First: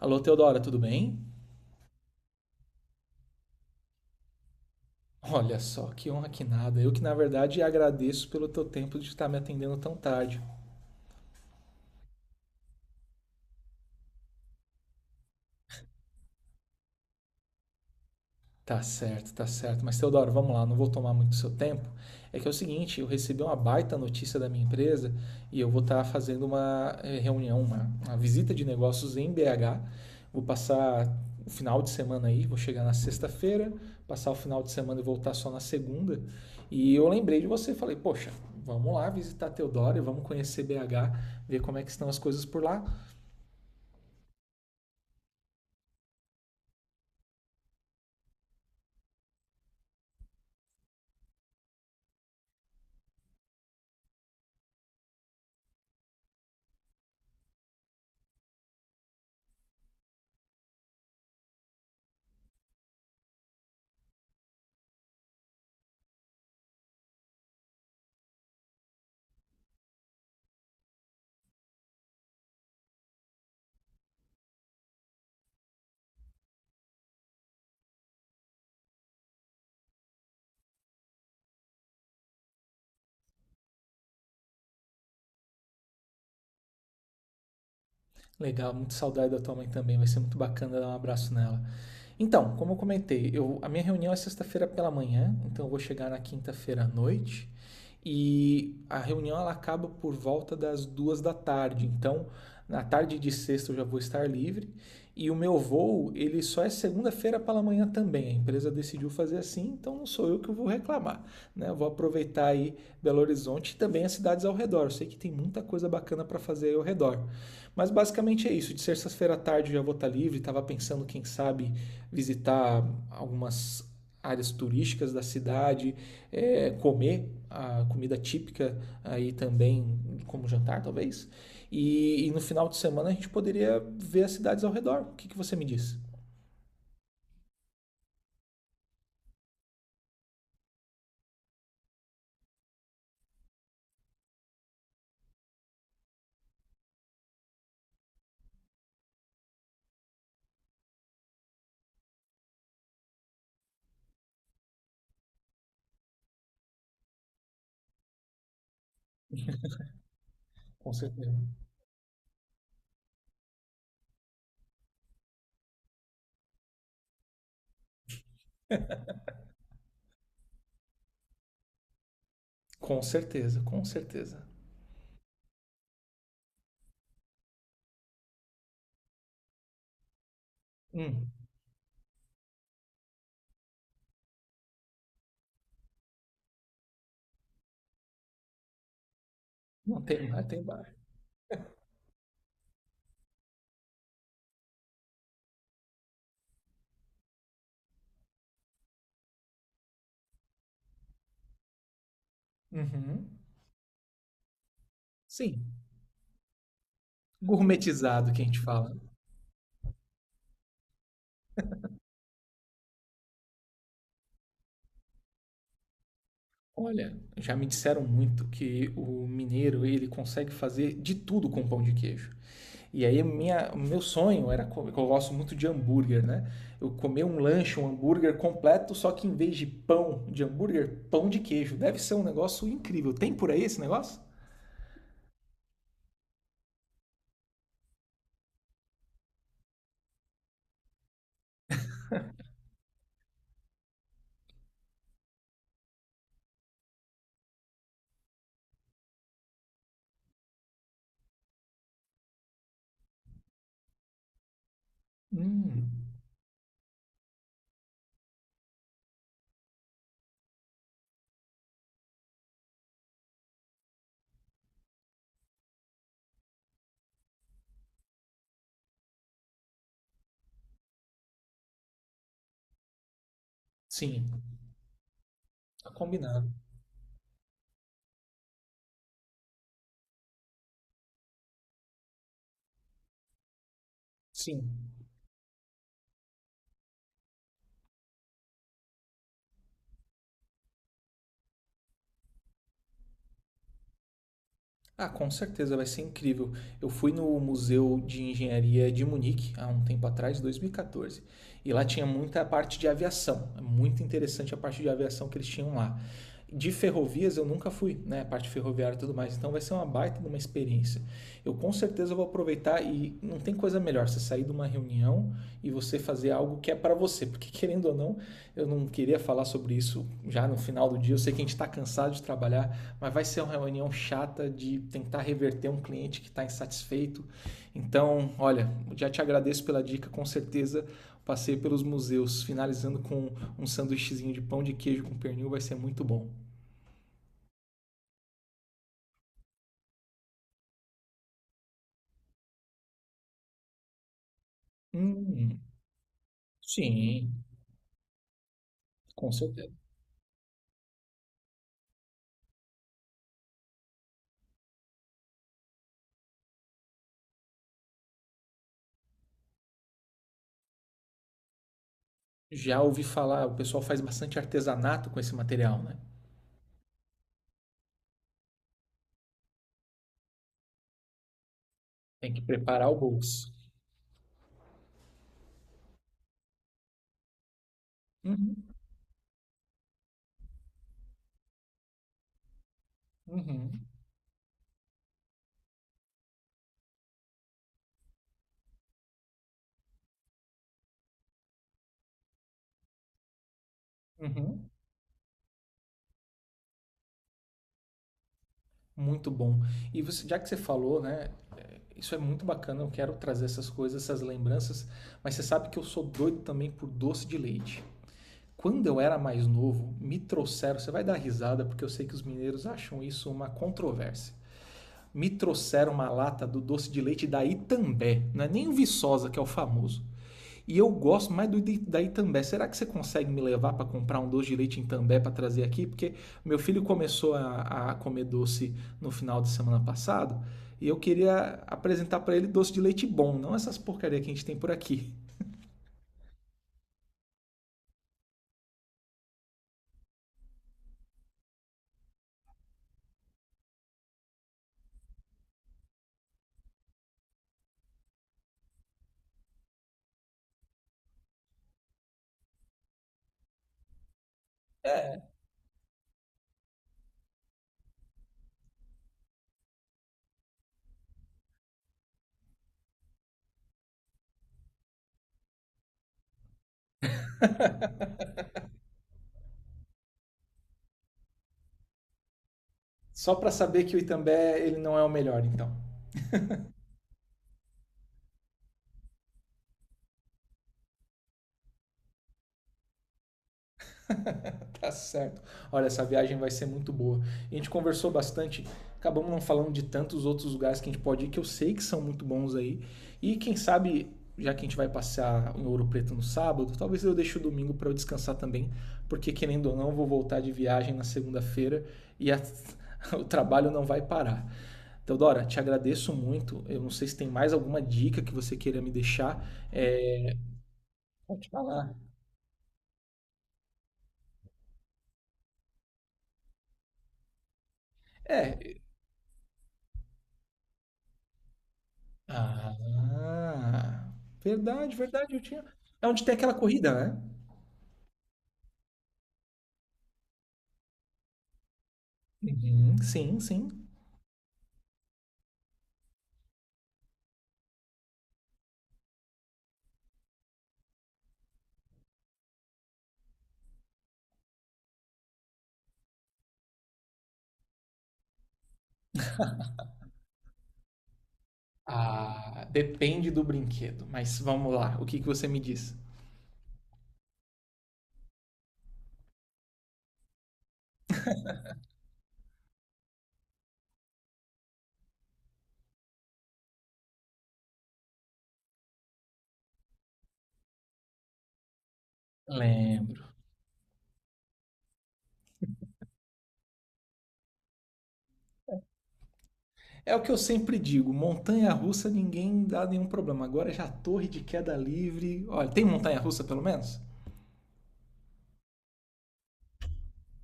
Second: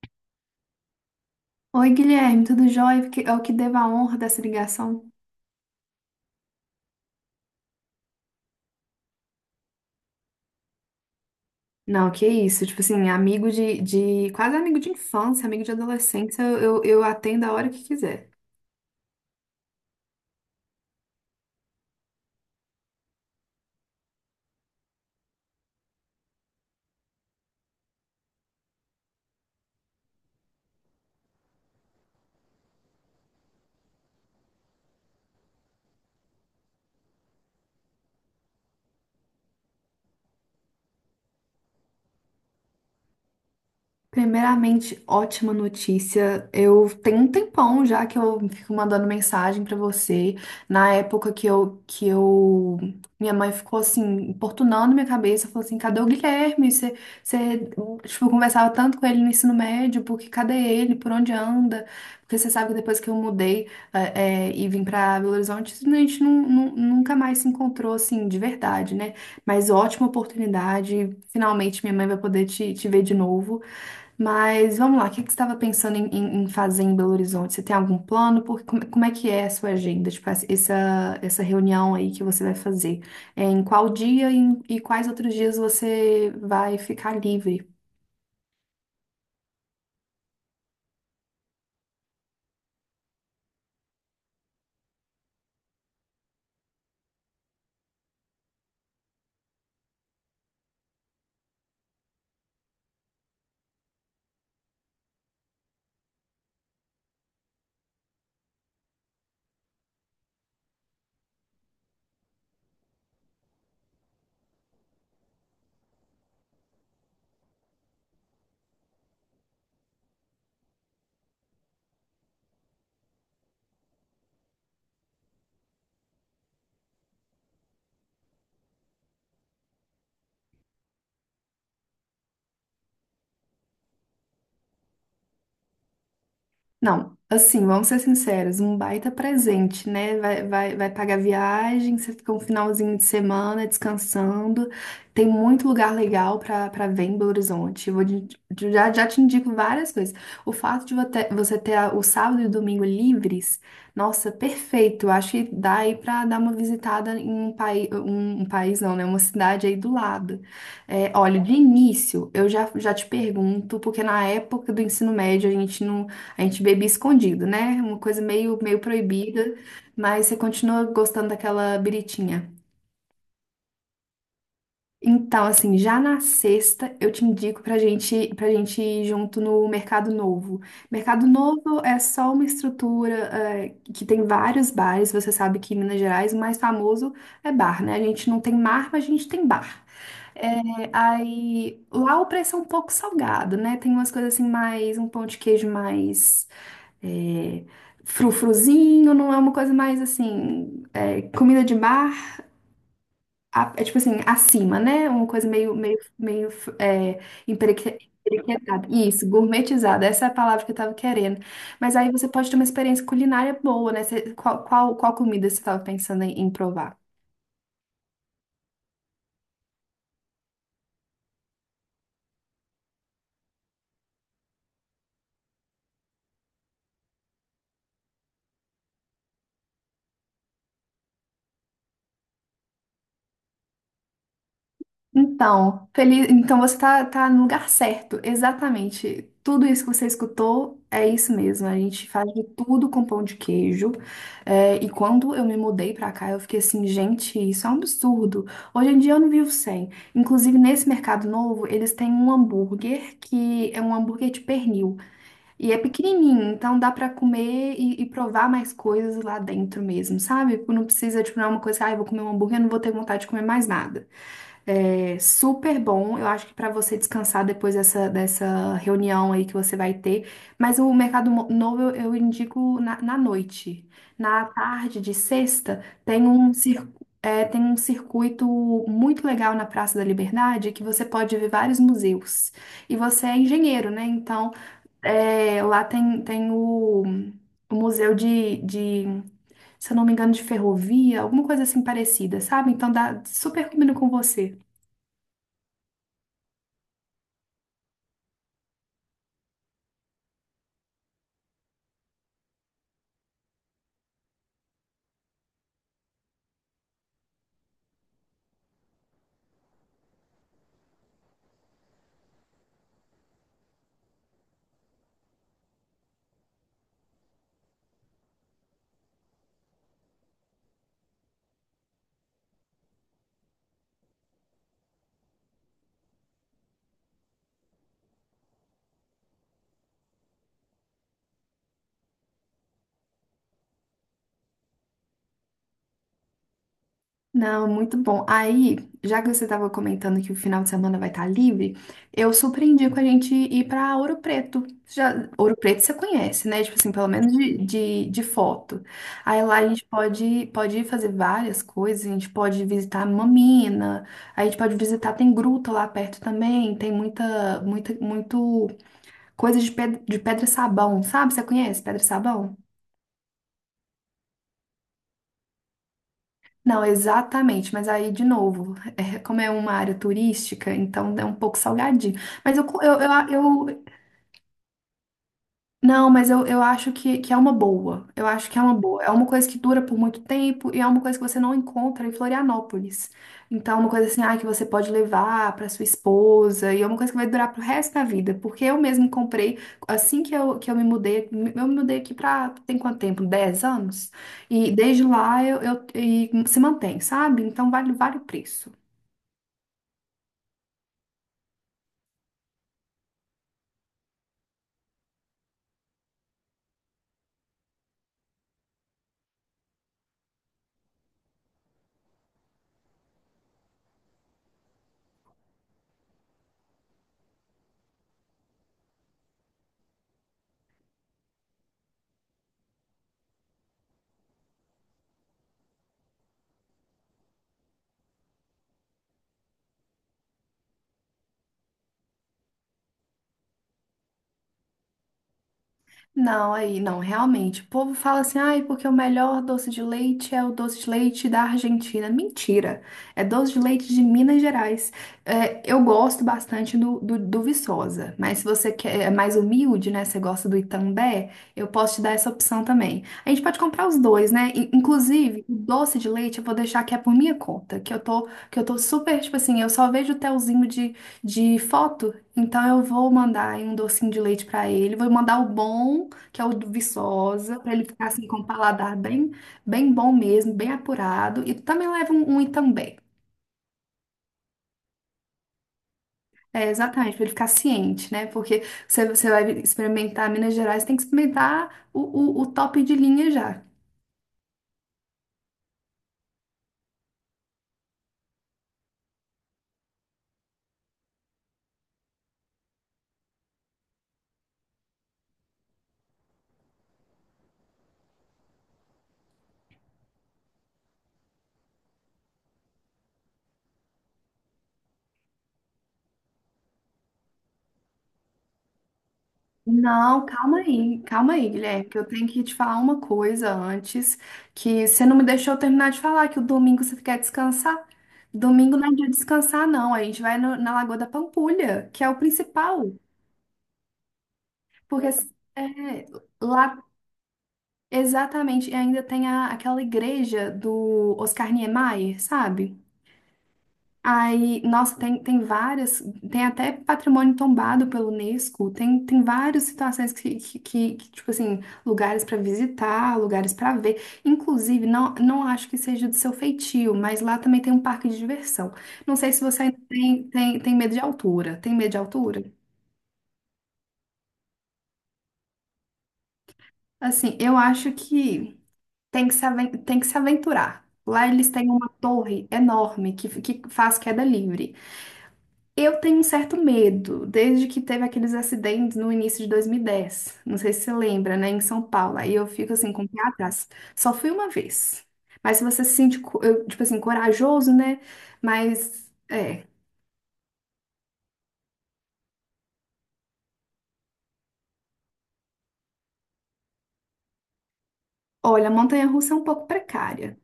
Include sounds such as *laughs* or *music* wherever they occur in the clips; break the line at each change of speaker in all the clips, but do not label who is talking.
Alô, Teodora, tudo bem?
Oi, Guilherme, tudo jóia? É o que devo a honra dessa ligação.
Olha só, que honra que nada. Eu que, na verdade, agradeço pelo teu tempo de estar me atendendo tão tarde.
Não, que isso, tipo assim, amigo de quase amigo de infância, amigo de adolescência, eu atendo a hora que quiser.
Tá certo, tá certo. Mas Teodoro, vamos lá, não vou tomar muito seu tempo. É que é o seguinte, eu recebi uma baita notícia da minha empresa e eu vou estar fazendo uma reunião, uma visita de negócios em BH. Vou passar o final de semana aí, vou chegar na sexta-feira, passar o final de semana e voltar só na segunda. E eu lembrei de você, falei, poxa, vamos lá visitar Teodoro, vamos conhecer BH, ver como é que estão as coisas por lá.
Primeiramente, ótima notícia. Eu tenho um tempão já que eu fico mandando mensagem pra você. Na época minha mãe ficou assim, importunando minha cabeça, falou assim: cadê o Guilherme? Você, tipo, conversava tanto com ele no ensino médio, porque cadê ele? Por onde anda? Porque você sabe que depois que eu mudei, eh, e vim pra Belo Horizonte, a gente nunca mais se encontrou assim, de verdade, né? Mas ótima oportunidade. Finalmente minha mãe vai poder te ver de novo. Mas vamos lá, o que que você estava pensando em fazer em Belo Horizonte? Você tem algum plano? Porque, como é que é a sua agenda? Tipo, essa reunião aí que você vai fazer? É, em qual dia e quais outros dias você vai ficar livre?
Legal, muito saudade da tua mãe também, vai ser muito bacana dar um abraço nela. Então, como eu comentei, eu, a minha reunião é sexta-feira pela manhã, então eu vou chegar na quinta-feira à noite. E a reunião ela acaba por volta das duas da tarde. Então, na tarde de sexta eu já vou estar livre. E o meu voo, ele só é segunda-feira pela manhã também. A empresa decidiu fazer assim, então não sou eu que vou reclamar. Né? Eu vou aproveitar aí Belo Horizonte e também as cidades ao redor. Eu sei que tem muita coisa bacana para fazer aí ao redor. Mas basicamente é isso. De sexta-feira à tarde eu já vou estar livre. Estava pensando, quem sabe, visitar algumas áreas turísticas da cidade, comer a comida típica aí também como jantar, talvez. E no final de semana a gente poderia ver as cidades ao redor. O que você me diz?
Não, assim, vamos ser sinceros, um baita presente, né? Vai pagar viagem, você fica um finalzinho de semana descansando. Tem muito lugar legal para ver em Belo Horizonte. Eu vou já, já te indico várias coisas. O fato de você ter o sábado e o domingo livres, nossa, perfeito. Eu acho que dá aí para dar uma visitada em um país, não, né? Uma cidade aí
*laughs*
do lado.
Com
É,
certeza.
olha, de início, eu já te pergunto, porque na época do ensino médio a gente não a gente bebia escondido, né? Uma coisa meio proibida, mas você continua gostando daquela biritinha.
Com certeza, com certeza.
Então, assim, já na sexta eu te indico pra gente ir junto no Mercado Novo. Mercado
Hum,
Novo é só uma estrutura, é, que tem vários bares. Você sabe que em Minas Gerais o mais famoso é bar, né? A gente não tem mar, mas a gente tem bar.
não tem mar, tem
É,
bar.
aí lá o preço é um pouco salgado, né? Tem umas coisas assim mais, um pão de queijo mais é, frufruzinho, não é uma coisa mais assim, é, comida de bar,
Uhum.
é tipo assim, acima, né? Uma coisa
Sim,
meio é, empereque-
gourmetizado que a gente
emperequetada.
fala.
Isso, gourmetizada, essa é a palavra que eu tava querendo. Mas aí você pode ter uma experiência culinária boa, né? Qual comida você tava pensando em provar?
Olha, já me disseram muito que o mineiro ele consegue fazer de tudo com pão de queijo. E aí minha, meu sonho era comer, eu gosto muito de hambúrguer, né? Eu comer um lanche, um hambúrguer completo, só que em vez de pão de hambúrguer, pão de queijo. Deve ser um negócio incrível. Tem por aí esse negócio?
Então, feliz... então você tá no lugar certo, exatamente. Tudo isso que você escutou é isso mesmo. A gente faz de tudo com pão de queijo. É, e quando eu me mudei pra cá, eu fiquei assim, gente, isso é um absurdo. Hoje em dia eu não vivo sem. Inclusive, nesse mercado novo, eles têm um hambúrguer que é um hambúrguer de pernil. E é
Hum,
pequenininho, então dá pra comer e provar mais coisas lá dentro mesmo, sabe? Não precisa, tipo, não é uma coisa, ah, eu vou comer um hambúrguer, eu não vou ter vontade de comer mais nada. É super bom. Eu acho que para você descansar depois dessa reunião aí que você vai ter. Mas o Novo eu, indico na noite.
sim,
Na tarde de sexta,
tá combinado.
é, tem um circuito muito legal na Praça da Liberdade que você pode ver vários museus. E você é engenheiro, né? Então,
Sim.
é, lá tem o museu de se eu não me engano, de ferrovia, alguma coisa assim parecida, sabe? Então dá super combina com você.
Ah, com certeza vai ser incrível. Eu fui no Museu de Engenharia de Munique há um tempo atrás, 2014, e quatorze, e lá tinha muita parte de aviação. É muito interessante a parte de aviação que eles tinham lá. De ferrovias eu nunca fui, né? A parte ferroviária e tudo mais. Então vai ser uma baita de uma experiência. Eu com certeza vou aproveitar e não tem coisa melhor você sair de uma reunião e você fazer algo que é para você, porque querendo ou não, eu não queria falar sobre isso já no final do dia. Eu sei que a gente está cansado de trabalhar, mas vai ser uma reunião chata de tentar reverter um cliente que está insatisfeito. Então, olha, já te agradeço pela dica, com certeza passei pelos museus, finalizando com um sanduíchezinho de pão de queijo com pernil, vai ser muito bom.
Não, muito bom. Aí, já que você estava comentando que o final de semana vai estar livre, eu surpreendi com a gente ir para Ouro Preto. Já, Ouro
Hum,
Preto você conhece, né? Tipo assim, pelo menos
sim,
de foto.
com
Aí lá a
certeza.
gente pode ir fazer várias coisas, a gente pode visitar Mamina, a gente pode visitar, tem gruta lá perto também, tem muito coisa de pedra sabão, sabe? Você conhece pedra sabão?
Já ouvi falar, o pessoal faz bastante artesanato com esse material, né?
Não, exatamente, mas aí de novo, é, como é uma área turística, então é um pouco salgadinho.
Tem que
Mas eu, co-
preparar o bolso.
eu, não, mas eu acho que é uma boa. Eu acho
Uhum,
que é uma boa. É uma coisa que dura por muito tempo e é uma coisa que você não encontra em Florianópolis. Então, é
uhum,
uma coisa assim, ah, que você pode levar para sua esposa e é uma coisa que vai durar pro resto da vida. Porque eu mesmo comprei, assim que eu me mudei aqui pra, tem quanto tempo? 10 anos?
uhum.
E desde lá e se mantém, sabe? Então, vale o preço.
Muito bom. E você, já que você falou, né? Isso é muito bacana. Eu quero trazer essas coisas, essas lembranças. Mas você sabe que eu sou doido também por doce de leite. Quando eu era mais novo, me trouxeram. Você vai dar risada porque eu sei que os mineiros acham isso uma controvérsia. Me trouxeram uma lata do doce de leite da Itambé. Não é nem o Viçosa, que é o famoso. E eu gosto mais do da Itambé. Será que você consegue me levar para comprar um doce de leite em Itambé para trazer aqui? Porque meu filho começou a comer doce no final de semana passado e eu queria apresentar para ele doce de leite bom, não essas porcaria que a gente tem por aqui.
Não, aí, não, realmente. O povo fala assim, ai, porque o melhor doce de leite é o doce de leite da Argentina. Mentira! É doce de leite de Minas Gerais. É, eu gosto bastante do Viçosa, mas se você quer, é mais humilde, né? Você gosta do Itambé, eu posso te dar essa opção também. A gente pode comprar os dois, né? Inclusive, o doce de leite eu vou deixar que é por minha conta, que eu tô super, tipo assim, eu só vejo o telzinho de foto. Então eu vou mandar aí um docinho de leite pra ele, vou mandar o bom que é o do Viçosa, para ele ficar assim com o
*laughs*
paladar bem, bem bom mesmo, bem apurado. E também leva um Itambé.
Só para saber que o Itambé ele não é o melhor, então.
É, exatamente, para ele ficar ciente, né? Porque você vai experimentar Minas Gerais, tem que experimentar o top de linha já.
*laughs* Tá certo. Olha, essa viagem vai ser muito boa. A gente conversou bastante, acabamos não falando de tantos outros lugares que a gente pode ir, que eu sei que são muito bons aí. E quem sabe, já que a gente vai passear em Ouro Preto no sábado, talvez eu deixe o domingo para eu descansar também, porque querendo ou não, eu vou voltar de viagem na segunda-feira e *laughs* o trabalho não vai parar. Teodora, te agradeço muito. Eu não sei se tem mais alguma dica que você queira me deixar.
Não,
É,
calma
pode
aí, Guilherme,
falar.
que eu tenho que te falar uma coisa antes, que você não me deixou terminar de falar, que o domingo você quer descansar. Domingo
É,
não é dia de descansar, não. A gente vai na Lagoa da Pampulha, que é o
ah,
principal.
verdade,
Porque
verdade, eu tinha. É
é,
onde tem aquela
lá
corrida, né?
exatamente, e ainda tem aquela igreja do Oscar Niemeyer, sabe?
Uhum. Sim, sim.
Aí, nossa, tem até patrimônio tombado pelo Unesco, tem várias situações que, tipo assim, lugares para visitar, lugares para ver. Inclusive, não acho que seja do seu feitio, mas lá também tem um parque de diversão. Não sei se você ainda tem medo de altura. Tem medo de altura?
Ah, depende do brinquedo, mas vamos lá, o que que você me diz?
Assim, eu acho que. Tem que se, aven- tem que se aventurar. Lá eles têm uma torre enorme que faz queda livre. Eu tenho um certo medo, desde que teve aqueles acidentes no início de 2010. Não sei se você lembra, né? Em São Paulo. Aí eu fico assim com o pé
Lembro.
atrás. Só fui uma vez. Mas se você se sente, tipo assim, corajoso, né? Mas, é.
É o que eu sempre digo, montanha-russa ninguém dá nenhum problema. Agora já torre de queda livre. Olha, tem montanha-russa pelo menos?
Olha, a montanha-russa é um pouco precária.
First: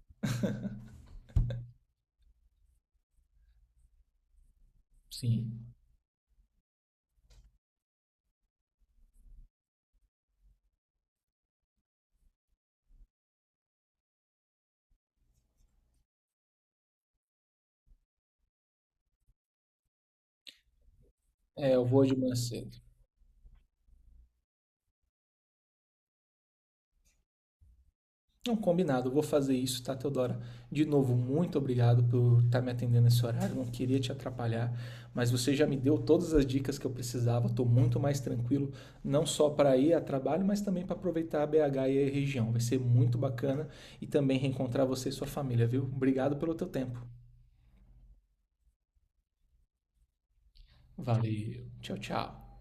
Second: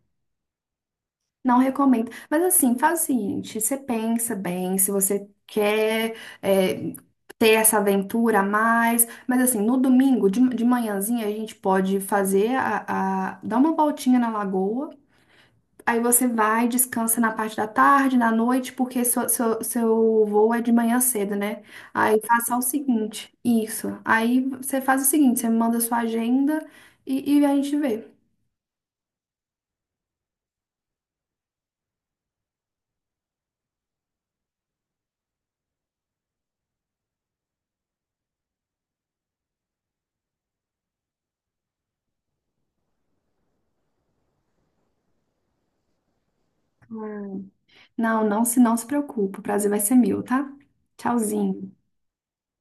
Não recomendo. Mas assim, faz o seguinte: você pensa bem, se você
Sim.
quer é, ter essa aventura a mais. Mas assim, no domingo, de manhãzinha, a gente pode fazer dar uma voltinha na lagoa. Aí você vai, descansa na parte da tarde, na noite, porque seu voo é de manhã cedo, né?
É, eu vou de
Aí
manhã
faça o
cedo.
seguinte: isso. Aí você faz o seguinte: você me manda sua agenda e a gente vê.
Não, combinado, eu vou fazer isso, tá, Teodora? De novo, muito obrigado por estar me atendendo nesse horário, não queria te atrapalhar, mas você já me deu todas as dicas que eu precisava, estou muito mais tranquilo, não só para ir a trabalho, mas também para aproveitar a BH e a região. Vai ser muito bacana e também reencontrar você e sua família, viu? Obrigado pelo teu tempo.
Não se preocupe. O prazer vai ser meu, tá?
Valeu,
Tchauzinho.
tchau, tchau.